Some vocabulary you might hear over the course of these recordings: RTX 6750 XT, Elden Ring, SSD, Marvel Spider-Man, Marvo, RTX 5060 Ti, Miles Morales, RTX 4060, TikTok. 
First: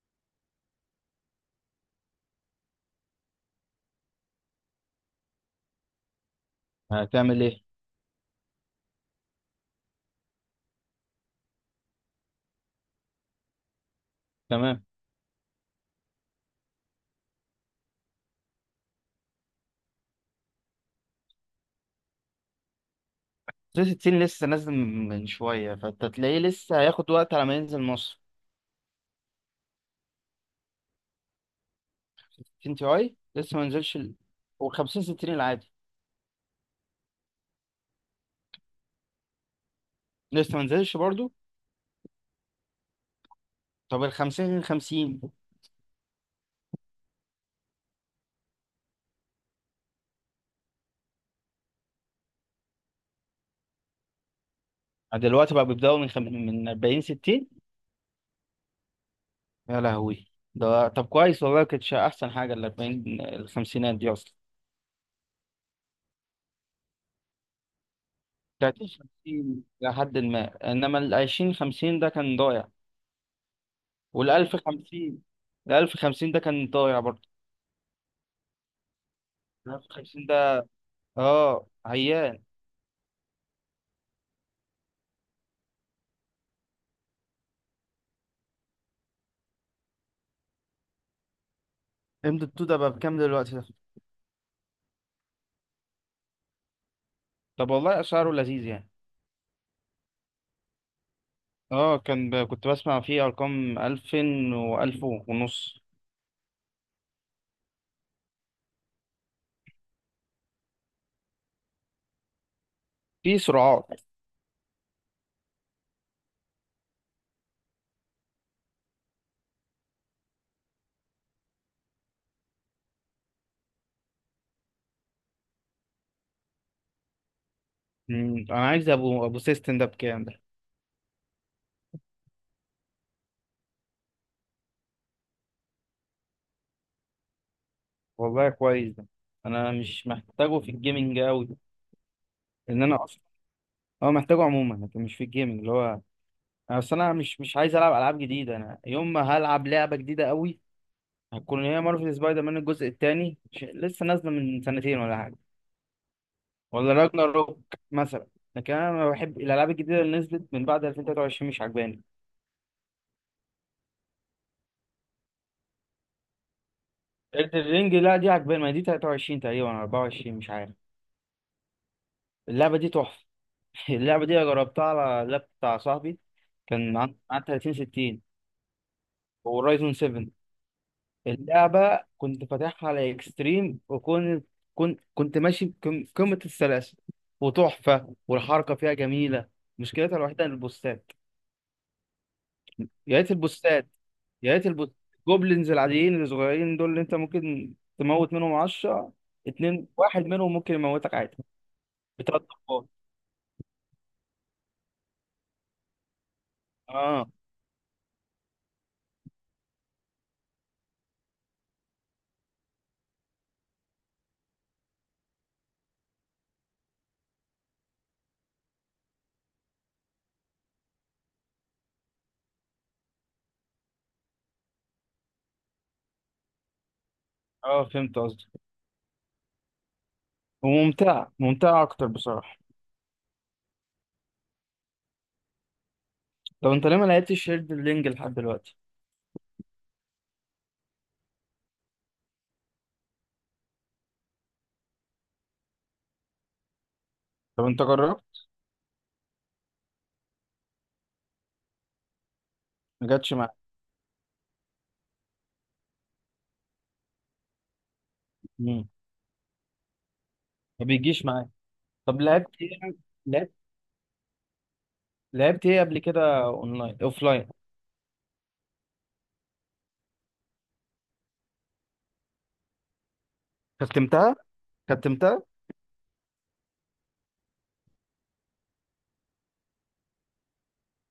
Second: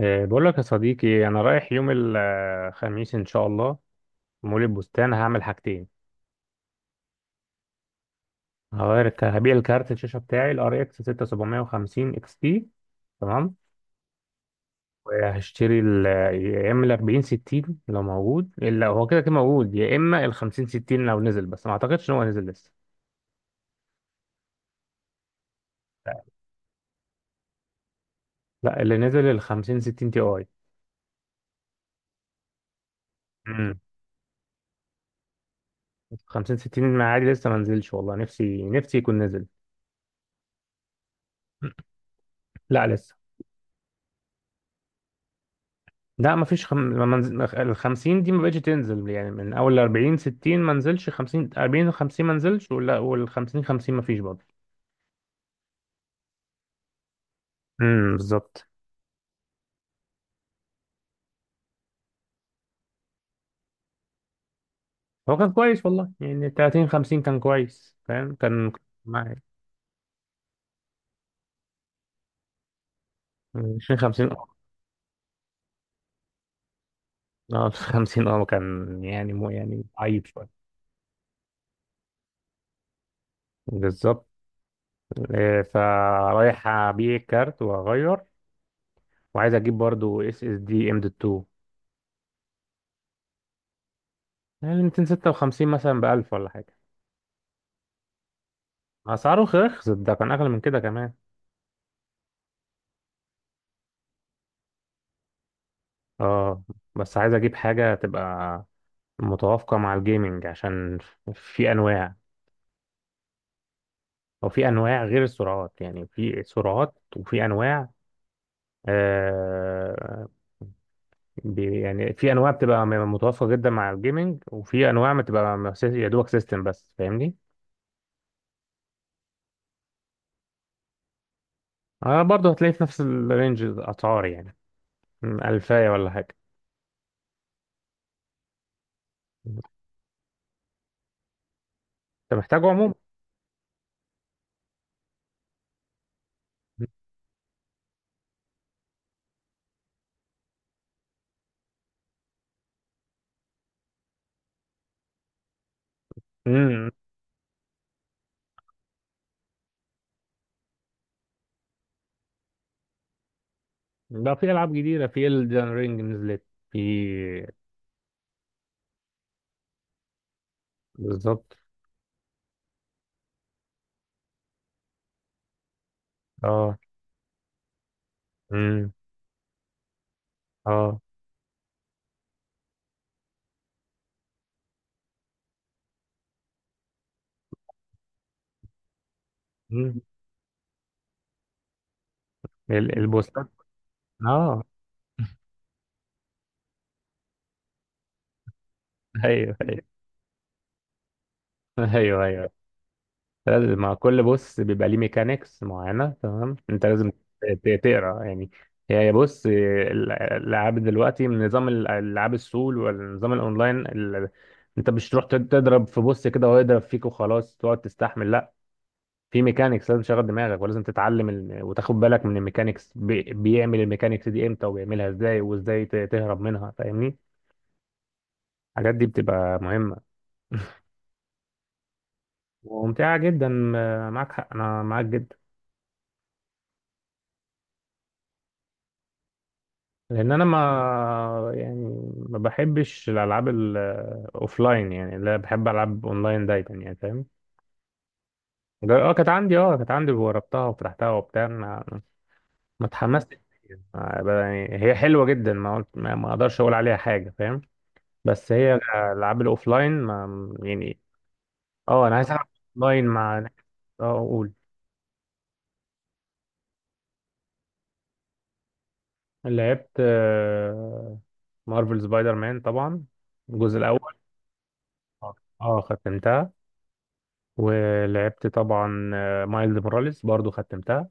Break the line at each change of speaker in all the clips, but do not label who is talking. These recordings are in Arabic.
إيه، بقول لك يا صديقي، انا رايح يوم الخميس ان شاء الله، مول البستان هعمل حاجتين.
هتعمل ايه؟
هبيع الكارت الشاشه بتاعي الار اكس 6750 اكس تي، تمام،
تمام.
وهشتري يا اما ال 40 60 لو موجود، الا هو كده كده موجود، يا اما ال 50 60 لو نزل، بس ما اعتقدش ان هو نزل لسه.
360 لسه نازل من شويه، فانت تلاقيه لسه هياخد وقت على ما ينزل مصر.
لا، اللي نزل ال 50 60 تي اي.
60 تي اي لسه ما
امم
نزلش و50 60 العادي
50 60 عادي لسه ما نزلش، والله نفسي نفسي يكون نزل.
لسه ما نزلش برضو.
لا لسه.
طب ال 50 50؟
لا مفيش خم... ما منز... ال 50 دي ما بقتش تنزل يعني، من اول ال 40 60 ما نزلش، 50، 40، 50 ما نزلش ولا، وال 50 50 ما فيش برضه.
دلوقتي بقى بيبداوا من 40 60.
امم، بالظبط.
يا لهوي. ده طب كويس والله، كانتش احسن حاجه ال 40 الخمسينات دي اصلا.
هو كان كويس والله، يعني 30 50 كان كويس، فاهم؟ كان
30
معايا
50 لحد ما انما ال 20 50 ده كان ضايع.
20 50،
وال
اه
1050. ال 1050 ده كان ضايع برضه.
آه. 50 اه كان يعني، مو
ال
يعني
1050
عيب
ده.
شويه.
اه عيان.
بالظبط. فرايح ابيع الكارت واغير، وعايز اجيب برضه اس اس دي ام دوت 2.
ام دوت 2 ده بقى بكام دلوقتي ده؟
يعني 256 مثلا ب 1000 ولا حاجه.
طب والله اسعاره لذيذ يعني.
اسعاره رخصت، ده كان اغلى من كده كمان.
اه كان كنت بسمع فيه ارقام 2000 و1000 ونص.
اه. بس عايز اجيب حاجة تبقى متوافقة مع الجيمنج، عشان في انواع،
في سرعات.
او في انواع غير السرعات، يعني في سرعات وفي انواع. آه، يعني في انواع بتبقى متوافقة جدا مع الجيمنج، وفي انواع بتبقى يا دوبك سيستم بس، فاهمني؟
انا عايز ابو سيستم ده بكام ده؟
آه برضه هتلاقي في نفس الرينج الاسعار يعني. م، الفاية ولا حاجة.
والله كويس ده.
انت
انا مش محتاجه في الجيمنج قوي.
محتاجه
ان
عموما.
انا اصلا. اه محتاجه عموما، لكن مش في الجيمنج اللي هو. أنا اصل انا مش عايز العب العاب جديده. انا يوم ما هلعب لعبه جديده قوي هتكون هي مارفل سبايدر مان الجزء الثاني، لسه نازله من سنتين ولا حاجه.
امم.
ولا راجناروك مثلا. لكن انا ما بحب الالعاب الجديده، اللي نزلت من بعد 2023 مش عجباني.
ده في العاب جديده، في Elden Ring نزلت. في.
الرينج لا دي عجباني، ما دي 23 تقريبا 24 مش عارف.
بالظبط.
اللعبه دي تحفه. اللعبه دي أنا جربتها على اللاب بتاع صاحبي. كان عن 30 60
اه.
ورايزون 7.
اه.
اللعبه كنت فاتحها على اكستريم، وكنت كنت كنت ماشي قمه السلاسه. وتحفه، والحركه فيها جميله.
مم.
مشكلتها الوحيده البوستات. يا ريت
البوستات.
البوستات. يا
اه.
ريت البوست. الجوبلينز العاديين الصغيرين دول اللي انت ممكن تموت منهم 10.
ايوه،
اتنين
ايوه.
واحد منهم ممكن يموتك عادي.
ايوه،
بتلات
ايوه.
ضربات.
لازم مع كل بوست بيبقى ليه ميكانيكس معينه، تمام؟ انت لازم
اه،
تقرا يعني. هي بص، الالعاب دلوقتي من نظام الالعاب السول، والنظام الاونلاين انت مش تروح تضرب في بوست كده وهو يضرب فيك وخلاص تقعد تستحمل، لا. في ميكانيكس لازم تشغل دماغك، ولازم تتعلم وتاخد بالك من الميكانيكس، بيعمل الميكانيكس دي امتى وبيعملها ازاي، وازاي تهرب منها، فاهمني؟
اه، فهمت قصدي.
الحاجات دي بتبقى مهمه.
وممتعة ممتعة اكتر بصراحة.
وممتعة جدا، معاك حق، أنا معاك جدا.
طب انت ليه ما لعبتش هيرد لينج لحد دلوقتي؟
لأن أنا ما بحبش الألعاب الأوفلاين، يعني لا، بحب ألعب أونلاين دايما يعني، فاهم؟
طب انت جربت؟
اه كانت عندي، وجربتها وفتحتها وبتاع، ما
ما جاتش
اتحمستش
معاك.
ليها. يعني هي حلوة جدا، ما قلت، ما أقدرش أقول عليها حاجة، فاهم؟ بس هي
مم.
الألعاب الأوفلاين ما
ما
يعني.
بيجيش معاك.
اه، أنا
طب
عايز ألعب
لعبت ايه؟
أونلاين مع ناس.
لعبت.
اه أقول.
لعبت ايه قبل كده؟ اونلاين اوفلاين؟
لعبت مارفل سبايدر مان طبعا، الجزء الأول.
ختمتها. ختمتها.
اه. ختمتها. ولعبت طبعا، مايلز موراليس برضو، ختمتها.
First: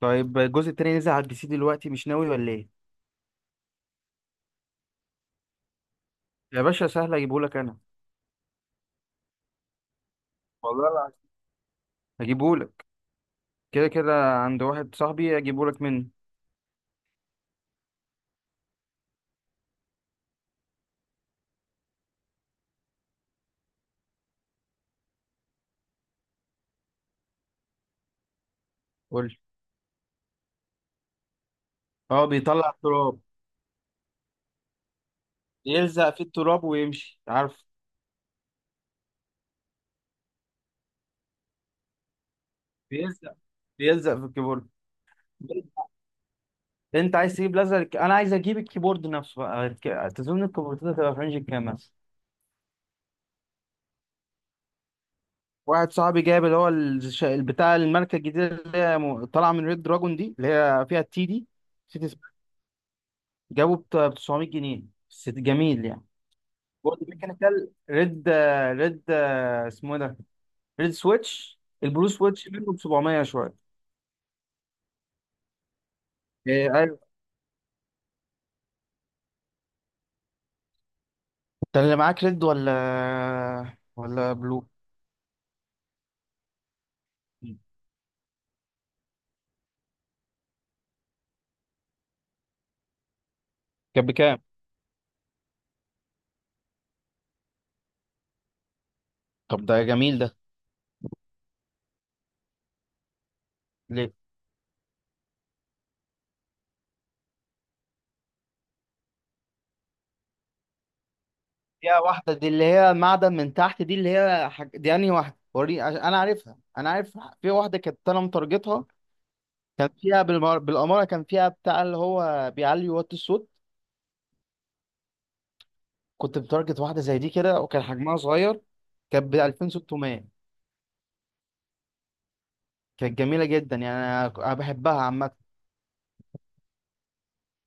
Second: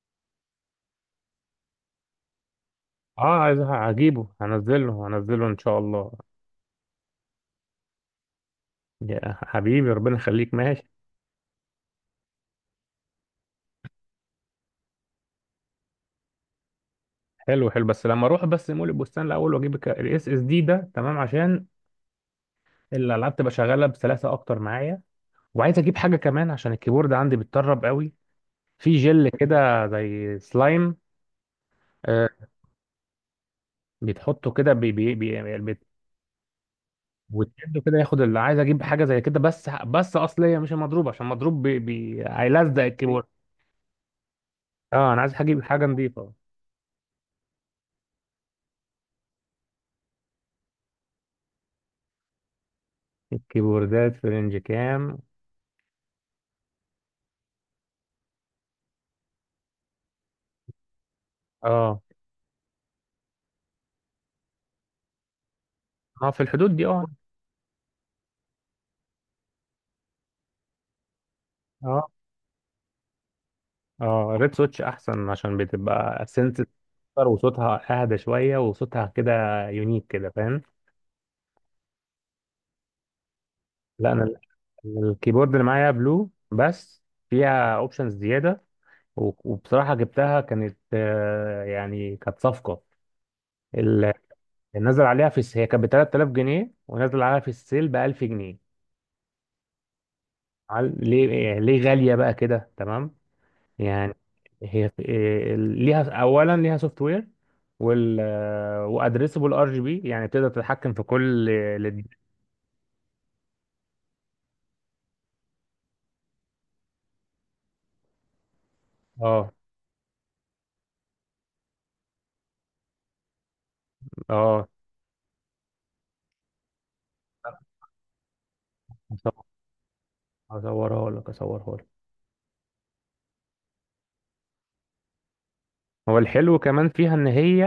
طيب الجزء التاني نزل على البي سي دلوقتي، مش ناوي ولا ايه؟
اه عايز، هجيبه، هنزله، هنزله ان شاء الله.
يا باشا، سهل اجيبهولك انا.
يا حبيبي، ربنا يخليك، ماشي.
والله هجيبهولك. كده كده عند واحد صاحبي، هجيبهولك منه.
حلو حلو، بس لما اروح بس مول البستان الاول، واجيب الاس اس دي ده، تمام، عشان الالعاب تبقى شغاله بسلاسه اكتر معايا. وعايز اجيب حاجه كمان، عشان الكيبورد عندي بيتطرب قوي. في
قول
جل
لي.
كده زي سلايم،
اه،
آه،
بيطلع التراب.
بيتحطه كده بي بي بي،
يلزق في التراب ويمشي، عارف.
وتشده كده، ياخد، اللي عايز اجيب حاجه زي كده، بس بس اصليه، مش المضروب، عشان مضروب هيلزق الكيبورد.
بيلزق. بيلزق في الكيبورد.
اه انا عايز اجيب حاجه نظيفه.
انت عايز تجيب لزق، انا عايز اجيب الكيبورد نفسه بقى. تظن الكيبوردات هتبقى في رينج كام مثلا؟
الكيبوردات في رينج كام؟
واحد صاحبي جايب اللي هو بتاع الماركة الجديدة، اللي هي طالعة من ريد دراجون، دي اللي هي فيها التي دي.
اه.
نسيت اسمها. جابه ب 900 جنيه. بس جميل يعني.
اه، في الحدود دي
بورد
اه.
ميكانيكال ريد. ريد اسمه إيه ده؟ ريد سويتش. البلو
اه.
سويتش منه ب 700 شويه.
اه، ريد سويتش احسن، عشان بتبقى سنس
إيه، ايوه.
اكتر، وصوتها اهدى شويه، وصوتها كده يونيك كده، فاهم؟
انت اللي معاك ريد ولا
لا، انا
ولا بلو؟
الكيبورد اللي معايا بلو، بس فيها اوبشنز زياده، و- وبصراحه جبتها، كانت يعني كانت صفقه.
كان
ال-
بكام؟
نزل عليها في هي كانت ب 3000 جنيه، ونزل عليها في السيل ب 1000 جنيه.
طب ده جميل ده.
ليه يعني، ليه غالية بقى كده، تمام،
ليه؟
يعني؟ هي ليها اولا ليها سوفت وير، وال، وادريسبل ار جي بي، يعني تقدر تتحكم في كل
فيها واحدة دي اللي هي معدن من تحت، دي اللي هي دي انهي واحدة؟ انا عارفها، انا عارف في واحدة كانت انا متارجتها.
اه.
كان فيها بالأمارة كان فيها بتاع اللي هو بيعلي وات الصوت.
اه.
كنت متارجت واحدة زي دي كده، وكان حجمها صغير. كانت ب 2600.
اصورها لك.
كانت جميلة جدا يعني، انا أنا بحبها عامة.
هو الحلو كمان فيها ان هي،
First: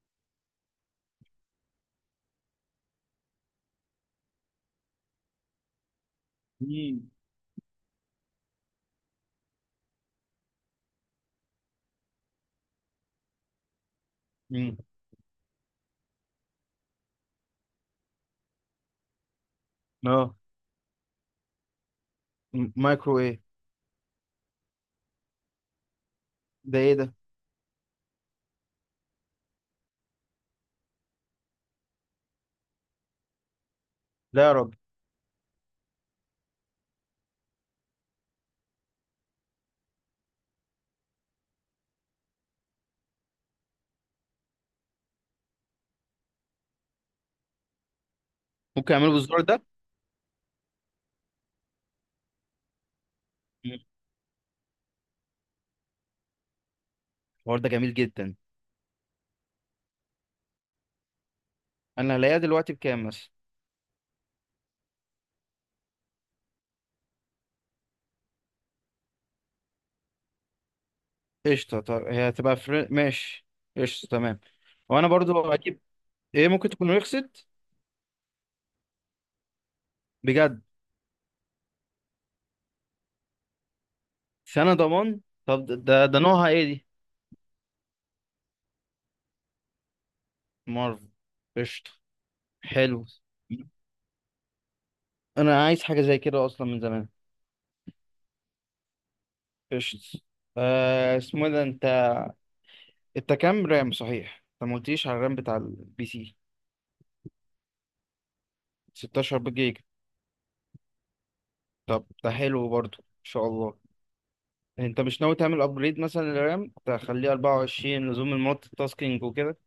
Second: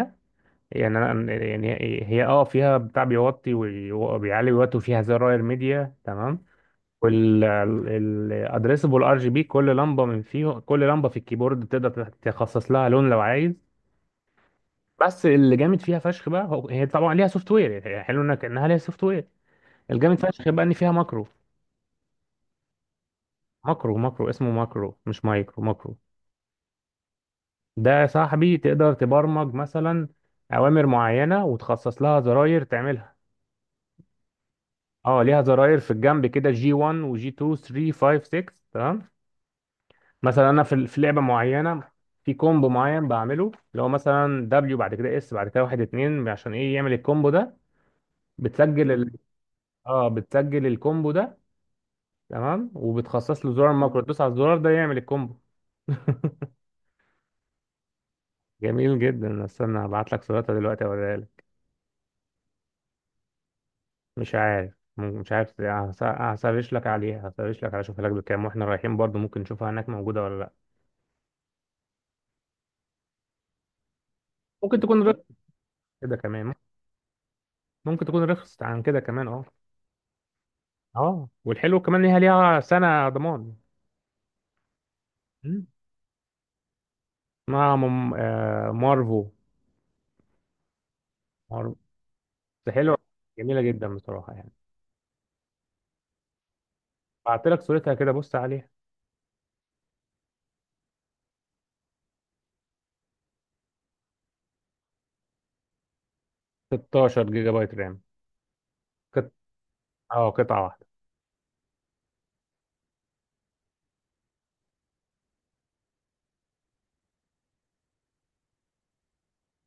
يعني يعني هي اه فيها بتاع بيوطي وبيعلي ويوطي، وفيها زراير ميديا، تمام.
مم.
والادريسبل ار جي بي، كل لمبه من فيهم، كل لمبه في الكيبورد تقدر تخصص لها لون لو عايز.
مم.
بس اللي جامد فيها فشخ بقى، هو هي طبعا ليها سوفت وير، هي حلو انك، انها ليها سوفت وير. الجامد
اه.
فشخ بقى ان فيها ماكرو.
مايكرو ايه؟
ماكرو، ماكرو اسمه ماكرو، مش مايكرو، ماكرو.
ده ايه ده؟
ده يا صاحبي تقدر تبرمج مثلا اوامر معينه، وتخصص لها زراير تعملها.
لا يا راجل.
اه، ليها زراير في الجنب كده، جي 1 وجي 2، 3، 5، 6، تمام. مثلا انا في لعبه معينه، في كومبو معين بعمله، اللي هو مثلا دبليو، بعد كده اس، بعد كده واحد اتنين، عشان ايه؟ يعمل الكومبو ده. بتسجل
ممكن
ال... مم.
اعمله بالزرار ده؟
اه، بتسجل الكومبو ده، تمام، وبتخصص له زرار
مم.
ماكرو، تدوس على الزرار ده يعمل الكومبو.
الحوار ده جميل جدا.
جميل جدا. استنى هبعت لك صورتها دلوقتي، اوريها لك.
انا هلاقيها دلوقتي بكام مثلا؟
مش عارف، مش عارف، هسرش لك عليها، اشوفها لك بكام، واحنا رايحين برضو ممكن نشوفها هناك، موجوده ولا لا.
قشطه. طب هي هتبقى ماشي. قشطه، تمام.
ممكن تكون
وانا
رخص
برضو اجيب.
كده
ايه،
كمان.
ممكن تكون رخصت.
ممكن تكون رخصت عن كده كمان، اه.
بجد؟
اه، والحلو كمان ليها، ليها سنة ضمان.
سنه ضمان. طب
مم.
ده نوعها ايه دي؟
اسمها مارفو.
مارفل.
مارفو.
قشطه،
ده حلو.
حلو.
جميلة جدا بصراحة يعني.
انا عايز حاجه زي كده اصلا من زمان.
بعت لك صورتها كده، بص عليها.
قشطه. آه، اسمه إيه ده؟ انت كام رام؟ صحيح انت ما قلتيش على الرام بتاع البي سي.
16 جيجا بايت رام. قط...
16 جيجا.
اه، قطعة واحدة.
طب ده حلو برضو ان شاء الله. انت مش ناوي تعمل ابجريد مثلا للرام تخليه 24 لزوم المالتي تاسكينج وكده؟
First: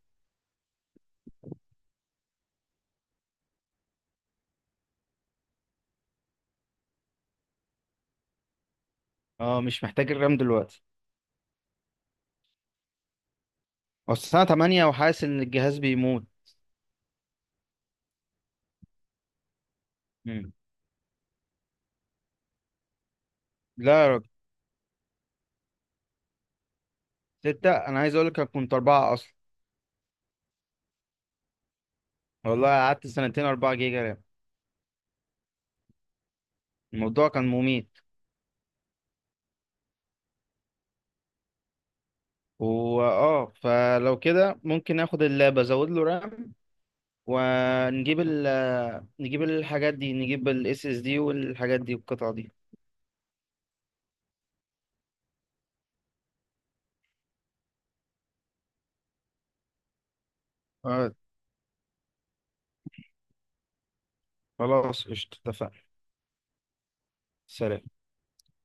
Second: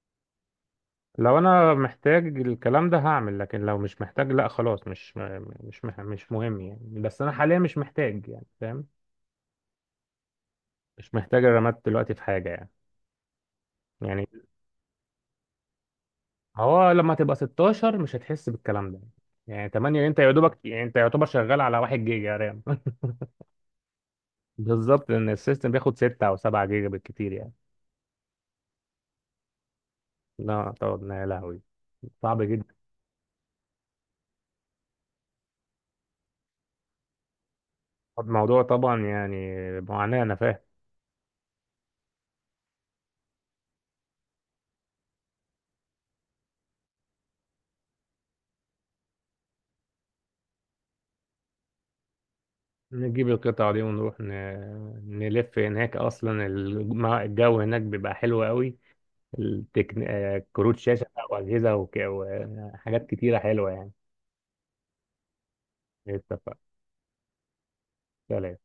لو انا محتاج الكلام ده هعمل، لكن لو مش محتاج لا، خلاص، مش م- مش مح... مش مهم يعني، بس انا حاليا مش محتاج يعني، فاهم؟
اه، مش محتاج الرام دلوقتي.
مش محتاج الرامات دلوقتي في حاجة يعني،
اصل
يعني.
الساعه 8 وحاسس ان الجهاز بيموت.
هو لما تبقى 16 مش هتحس بالكلام ده، يعني 8 انت يا
مم.
دوبك، يعني انت يعتبر شغال على 1 جيجا رام.
لا يا راجل.
بالظبط، لان السيستم بياخد 6 او 7 جيجا بالكتير يعني.
ستة، انا عايز اقول لك، أنا كنت اربعة اصلا.
لا طبعا، يا لهوي، صعب
والله
جدا.
قعدت سنتين 4 جيجا رام. الموضوع كان مميت.
الموضوع طبعا يعني معاناة، انا فاهم.
واه، فلو كده ممكن اخد اللاب ازود له رام، ونجيب نجيب الحاجات دي، نجيب الاس اس دي والحاجات دي والقطع دي.
نجيب القطع دي ونروح ن... نلف هناك اصلا. الجو هناك بيبقى حلو قوي. التكن... كروت شاشة
آه.
بقى، واجهزة، وك... وحاجات كتيرة حلوة يعني.
خلاص قشطة، اتفقنا.
اتفق.
سلام.
سلام.